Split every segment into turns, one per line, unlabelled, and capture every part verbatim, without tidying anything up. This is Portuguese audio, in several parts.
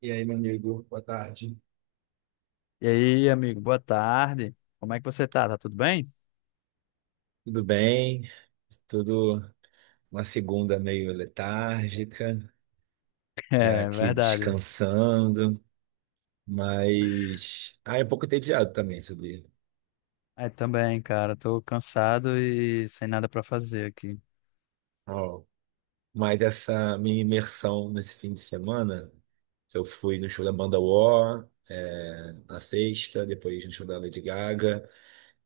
E aí, meu amigo, boa tarde.
E aí, amigo, boa tarde. Como é que você tá? Tá tudo bem?
Tudo bem? Tudo Uma segunda meio letárgica, já
É,
aqui
verdade.
descansando, mas ah, é um pouco entediado também, sabia?
É, também, cara, tô cansado e sem nada pra fazer aqui.
Ó, mas essa minha imersão nesse fim de semana, eu fui no show da banda War, é, na sexta, depois no show da Lady Gaga,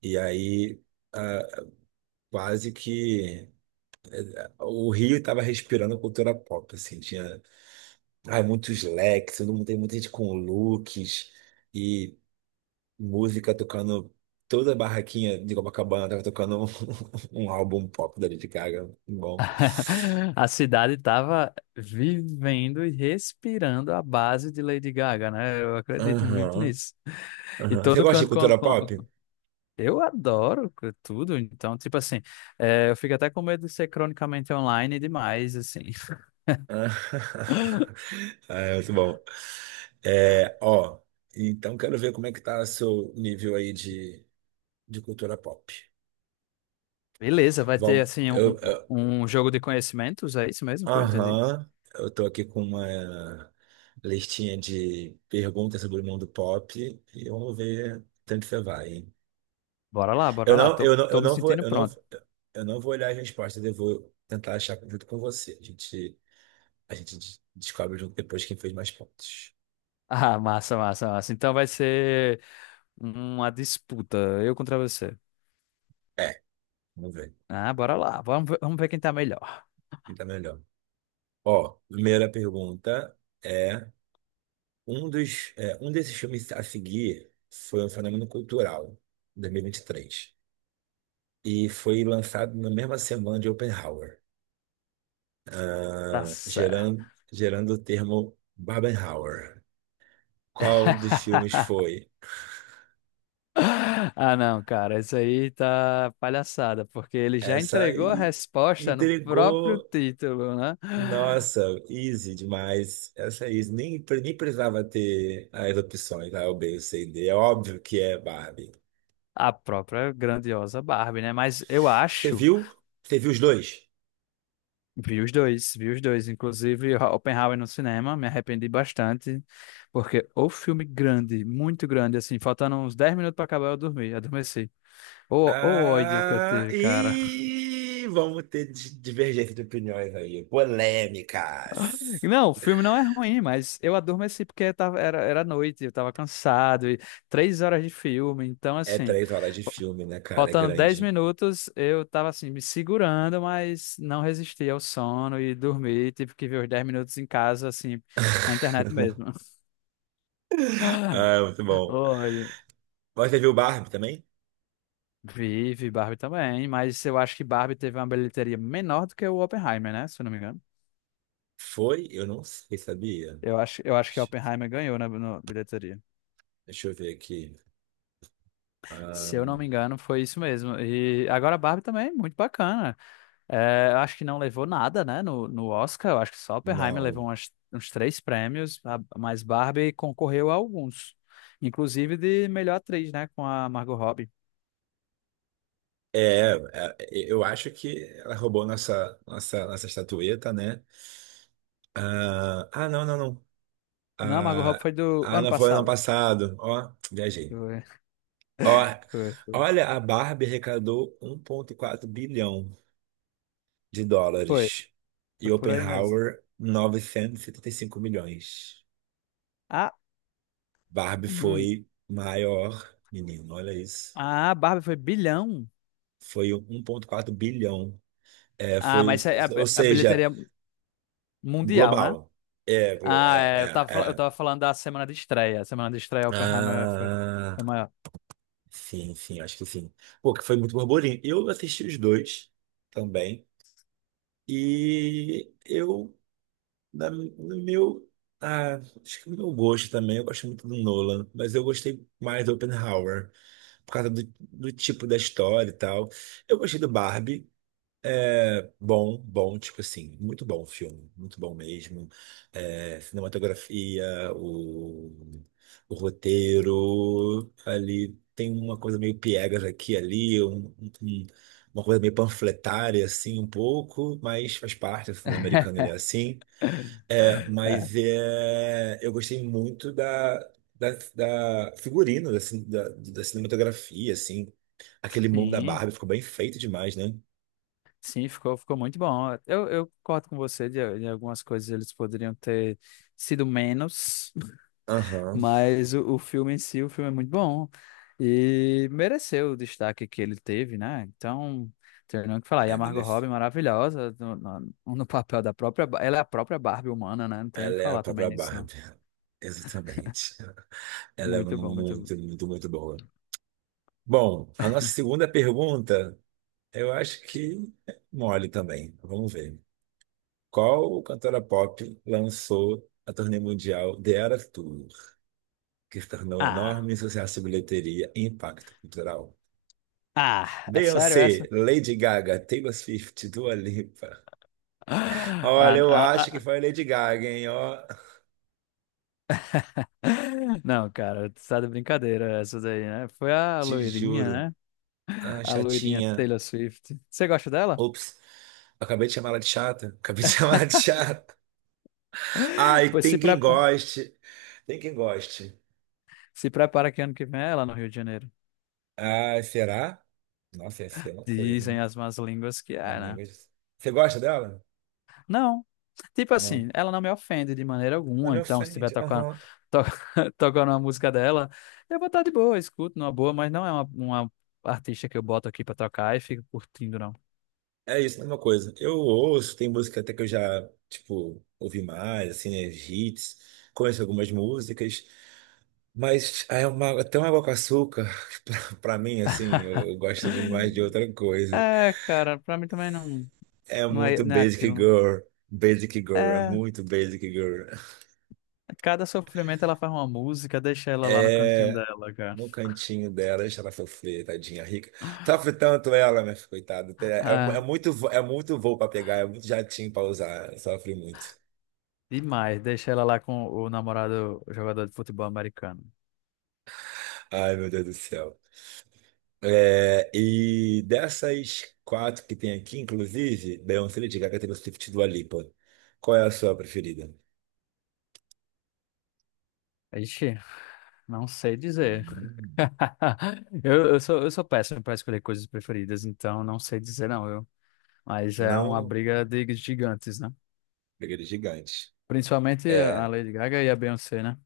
e aí ah, quase que o Rio estava respirando cultura pop, assim, tinha, ai, muitos leques, todo mundo tem muita gente com looks e música tocando. Toda a barraquinha de Copacabana tava tocando um, um álbum pop da Lady Gaga. Bom.
A cidade tava vivendo e respirando a base de Lady Gaga, né? Eu acredito muito
Aham,
nisso. E
aham. Você
todo
gosta de
canto com,
cultura
com-
pop?
Eu adoro c- tudo, então, tipo assim, é, eu fico até com medo de ser cronicamente online demais, assim.
Ah, ah, é muito bom. É, ó, então quero ver como é que tá seu nível aí de, de cultura pop.
Beleza, vai ter,
Vamos,
assim, um,
eu eu-
um um jogo de conhecimentos, é isso mesmo que eu entendi?
aham, eu tô aqui com uma listinha de perguntas sobre o mundo pop e vamos ver tanto você vai, hein?
Bora lá,
Eu
bora lá.
não,
Tô,
eu não, eu
tô me
não vou,
sentindo
eu não,
pronto.
eu não vou olhar as respostas, eu vou tentar achar junto com você. A gente, a gente de- descobre junto depois quem fez mais pontos.
Ah, massa, massa, massa. Então vai ser uma disputa, eu contra você.
É, vamos ver
Ah, bora lá. Vamos ver, vamos ver quem tá melhor.
quem tá melhor. Ó, primeira pergunta é um dos, é, um desses filmes a seguir foi um fenômeno cultural, dois mil e e vinte e três, e foi lançado na mesma semana de Oppenheimer,
Tá
ah,
certo.
gerando, gerando o termo Barbenheimer. Qual dos filmes foi?
Ah, não, cara, isso aí tá palhaçada, porque ele já
Essa
entregou a
aí
resposta no próprio
intrigou.
título, né?
Nossa, easy demais. Essa é easy. Nem, pre- nem precisava ter as opções, A, o B, o C e D. É óbvio que é Barbie.
A própria grandiosa Barbie, né? Mas eu
Você
acho.
viu? Você viu os dois?
Vi os dois, vi os dois. Inclusive, Ho- Oppenheimer no cinema, me arrependi bastante, porque o filme grande, muito grande, assim, faltando uns dez minutos para acabar, eu dormi, adormeci. O, o ódio que eu
Ah,
tive, cara.
e vamos ter di- divergência de opiniões aí. Polêmicas.
Não, o filme não é ruim, mas eu adormeci porque tava, era, era noite, eu tava cansado, e três horas de filme, então,
É
assim,
três horas de
fa-
filme, né, cara? É
faltando dez
grande.
minutos, eu tava, assim, me segurando, mas não resisti ao sono e dormi, tive que ver os dez minutos em casa, assim, na internet mesmo.
Ah, é muito bom.
Olha,
Você viu Barbie também?
vive Barbie também, mas eu acho que Barbie teve uma bilheteria menor do que o Oppenheimer, né? Se eu não me engano.
Foi? Eu não sei, sabia?
Eu acho, eu acho que
Deixa
Oppenheimer ganhou na, na bilheteria.
deixa eu ver aqui. Ah,
Se eu não me engano, foi isso mesmo. E agora Barbie também, é muito bacana. É, eu acho que não levou nada, né, no, no Oscar. Eu acho que só Oppenheimer levou
não.
umas- uns três prêmios, a- mas Barbie concorreu a alguns. Inclusive de melhor atriz, né, com a Margot Robbie.
É, é, é, eu acho que ela roubou nossa, nossa, nossa estatueta, né? Ah, ah, não, não, não.
Não, a Margot
Ah,
Robbie foi do
ah,
ano
não foi ano
passado.
passado. Ó, viajei.
Foi,
Ó,
foi, foi.
olha, a Barbie arrecadou um vírgula quatro bilhão de
Foi,
dólares e
foi por aí mesmo.
Oppenheimer novecentos e setenta e cinco milhões.
A-
Barbie
Hum.
foi maior, menino, olha isso.
Ah, a Barbie foi bilhão.
Foi um ponto quatro bilhão. É,
Ah,
foi,
mas isso é a,
ou
a
seja,
bilheteria mundial, né?
global. É, glo-
Ah,
é,
é, eu tava,
é,
fal- eu
é.
tava falando da semana de estreia. A semana de estreia Oppenheimer foi,
Ah,
foi maior.
sim, sim, acho que sim. Pô, que foi muito burburinho. Eu assisti os dois também. E eu Da, do meu, ah, acho que do meu gosto também, eu gosto muito do Nolan, mas eu gostei mais do Oppenheimer, por causa do, do tipo da história e tal. Eu gostei do Barbie, é bom, bom, tipo assim, muito bom o filme, muito bom mesmo. É, cinematografia, o, o roteiro, ali tem uma coisa meio piegas aqui e ali, um, um- uma coisa meio panfletária, assim, um pouco, mas faz parte, o cinema americano ele é assim. É,
É,
mas é, eu gostei muito da, da, da figurino, da, cin- da, da cinematografia, assim. Aquele mundo da
sim,
Barbie ficou bem feito demais, né?
sim, ficou, ficou muito bom. Eu, eu concordo com você de, de algumas coisas eles poderiam ter sido menos.
Aham,
Mas o, o filme em si, o filme é muito bom e mereceu o destaque que ele teve, né? Então, tem nem o que falar. E a
é
Margot
beleza.
Robbie é maravilhosa no, no, no papel da própria, Ba- ela é a própria Barbie humana, né? Não tem o que
Ela é a
falar também
própria
nisso, não.
Barbie. Exatamente. Ela é
Muito bom, muito bom.
muito, muito, muito boa. Bom, a nossa segunda pergunta, eu acho que é mole também. Vamos ver. Qual cantora pop lançou a turnê mundial The Eras Tour, que tornou
Ah,
enorme sucesso de bilheteria e impacto cultural?
ah, é sério
Beyoncé,
essa?
Lady Gaga, Taylor Swift, Dua Lipa.
Ah,
Olha, eu
ah,
acho que
ah.
foi a Lady Gaga, hein? Ó,
Não, cara, tu tá de brincadeira essa daí, né? Foi a
te
loirinha,
juro.
né?
Ah,
A loirinha
chatinha.
Taylor Swift. Você gosta dela?
Ops. Acabei de chamar ela de chata. Acabei de chamar ela de chata. Ai,
Pois se
tem quem
prepara.
goste. Tem quem goste.
Se prepara que ano que vem é lá no Rio de Janeiro.
Ai, será? Nossa, ia ser uma coisa,
Dizem
hein?
as más línguas que
Nas
é, né?
línguas. Você gosta dela?
Não. Tipo
Não.
assim, ela não me ofende de maneira
Não
alguma,
me
então se estiver
ofende.
tocando,
Aham.
to- tocando uma música dela, eu vou estar de boa, escuto numa boa, mas não é uma, uma, artista que eu boto aqui pra tocar e fico curtindo, não.
É isso, mesma coisa. Eu ouço, tem música até que eu já, tipo, ouvi mais, assim, né, hits, conheço algumas músicas, mas aí é uma, até uma água com açúcar, pra, pra mim, assim, eu gosto demais de outra coisa.
É, cara, pra mim também não.
É
Não é,
muito
não é
Basic
aquilo.
Girl, Basic Girl, é
É,
muito Basic Girl.
cada sofrimento ela faz uma música, deixa ela lá no cantinho
É,
dela, cara.
no cantinho dela, deixa ela sofrer, tadinha rica. Sofre tanto ela, minha filha, coitada. É, é
Ah,
muito, vo- é muito voo pra pegar, é muito jatinho pra usar, sofre muito.
demais, deixa ela lá com o namorado o jogador de futebol americano.
Ai, meu Deus do céu. É, e dessas quatro que tem aqui, inclusive, Beyoncé, Lady Gaga, Taylor Swift e Dua Lipa. Qual é a sua preferida?
Ixi, não sei dizer.
Hum.
Eu, eu sou, eu sou péssimo para escolher coisas preferidas, então não sei dizer não, eu. Mas é uma
Não?
briga de gigantes, né?
Preferida gigante.
Principalmente a
É,
Lady Gaga e a Beyoncé, né?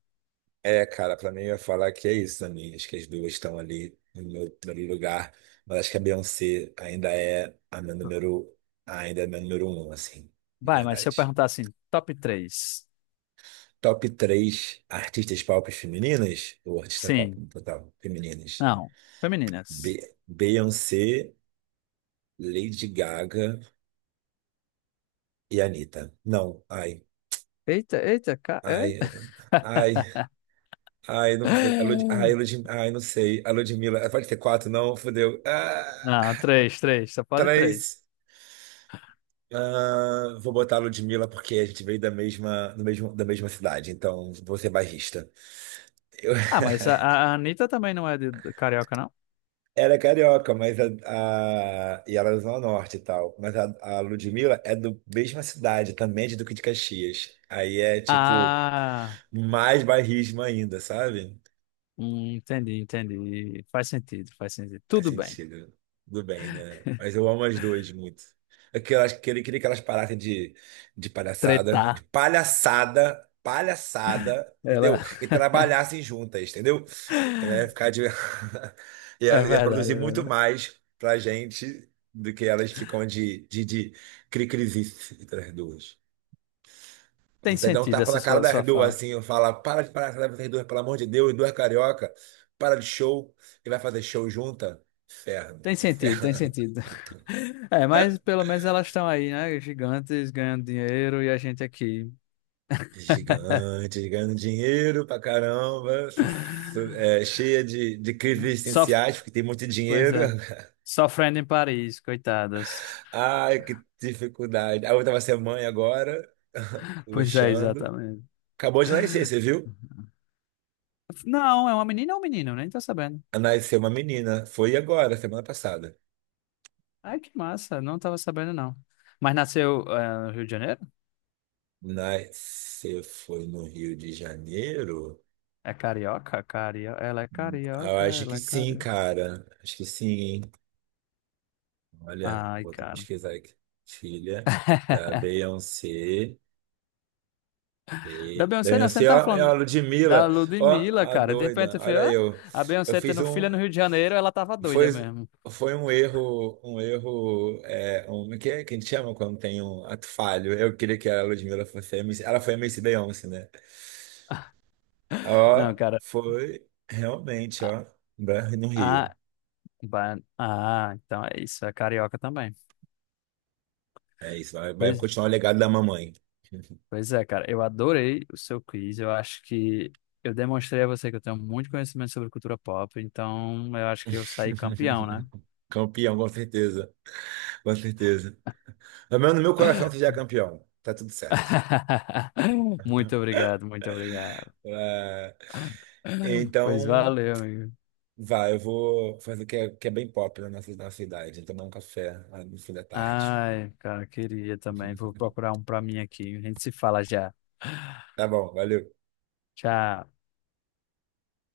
é, cara, pra mim eu ia falar que é isso também. Acho que as duas estão ali no meu primeiro lugar. Mas acho que a Beyoncé ainda é a minha número, ainda é a minha número um, assim, de
Vai, mas se eu
verdade.
perguntar assim, top três,
Top três artistas pop femininas ou artistas pop
Sim.
no total femininas?
Não.
Be
Femininas.
Beyoncé. Lady Gaga e Anitta. Não, ai.
Eita, eita, ca...
Ai,
eita.
ai, ai, não sei. A Lud... Ai, Lud... ai, não sei. A Ludmilla. Eh, pode ter quatro, não? Fudeu. Ah,
Não, três, três. Só pode três.
três. Ah, vou botar a Ludmilla porque a gente veio da mesma, do mesmo, da mesma cidade, então vou ser bairrista. Eu
Ah, mas a, a a Anitta também não é de, de carioca, não?
era carioca, mas a, a- e ela é do Zona Norte e tal. Mas a, a Ludmilla é da mesma cidade, também é de Duque de Caxias. Aí é tipo
Ah,
mais bairrismo ainda, sabe?
hum, entendi, entendi. Faz sentido, faz sentido.
Faz
Tudo bem.
sentido. Tudo bem, né? Mas eu amo as duas muito. Aquelas, queria, queria que elas parassem de, de palhaçada, de
Tretar.
palhaçada, palhaçada, entendeu?
Ela...
E trabalhassem juntas, entendeu? É, ficar de... ia,
É
ia
verdade,
produzir
é
muito
verdade.
mais pra gente do que elas ficam de, de, de cri-crizice entre as duas.
Tem
Você dá um
sentido
tapa
essa
na cara
sua,
das
sua
duas,
fala.
assim, eu falo, para de parar com essas duas, pelo amor de Deus, duas carioca, para de show, e vai fazer show junta? Inferno,
Tem sentido, tem
inferno.
sentido. É, mas pelo menos elas estão aí, né? Gigantes, ganhando dinheiro e a gente aqui.
Gigante, ganhando dinheiro pra caramba, su- su- é, cheia de, de crises
Sof...
existenciais, porque tem muito
Pois
dinheiro.
é. Sofrendo em Paris, coitadas.
Ai, que dificuldade. A outra vai ser mãe agora,
Pois é,
luxando.
exatamente.
Acabou de nascer, você viu?
Não, é uma menina ou um menino? Nem tô sabendo.
Nasceu uma menina, foi agora, semana passada.
Ai, que massa, não tava sabendo, não. Mas nasceu, eh, no Rio de Janeiro?
Nasceu, foi no Rio de Janeiro?
É carioca? Cario... Ela é
Ah, eu
carioca,
acho que
ela é
sim,
carioca.
cara. Acho que sim, hein? Olha,
Ai,
vou até
cara.
pesquisar aqui. Filha da Beyoncé.
Da
Be-
Beyoncé, não, você não
Beyoncé,
tava
ó, é a
falando da
Ludmilla. Ó,
Ludmilla,
a
cara. De repente
doida.
eu falei,
Olha
ah,
eu.
a
Eu
Beyoncé
fiz
tendo
um.
filha no Rio de Janeiro, ela tava
Foi,
doida mesmo.
foi um erro. Um erro. É, um, que, é que a gente chama quando tem um ato falho? Eu queria que a Ludmilla fosse a M C. Ela foi a M C Beyoncé, né? Ó,
Não, cara.
foi realmente, ó. Bra- No
Ah,
Rio.
ba- ah, então é isso, é carioca também.
É isso. Vai, vai
Pois,
continuar o legado da mamãe.
pois é, cara. Eu adorei o seu quiz. Eu acho que eu demonstrei a você que eu tenho muito conhecimento sobre cultura pop, então eu acho que eu saí campeão, né?
Campeão, com certeza. Com certeza. Pelo menos no meu coração você já é campeão. Tá tudo certo.
Muito obrigado, muito obrigado.
É,
Pois
então,
valeu, amigo.
vai, eu vou fazer o que é, que é bem pop na nossa, nossa idade. Tomar um café lá no fim da tarde.
Ai, cara, queria também. Vou procurar um pra mim aqui. A gente se fala já.
Tá bom, valeu.
Tchau.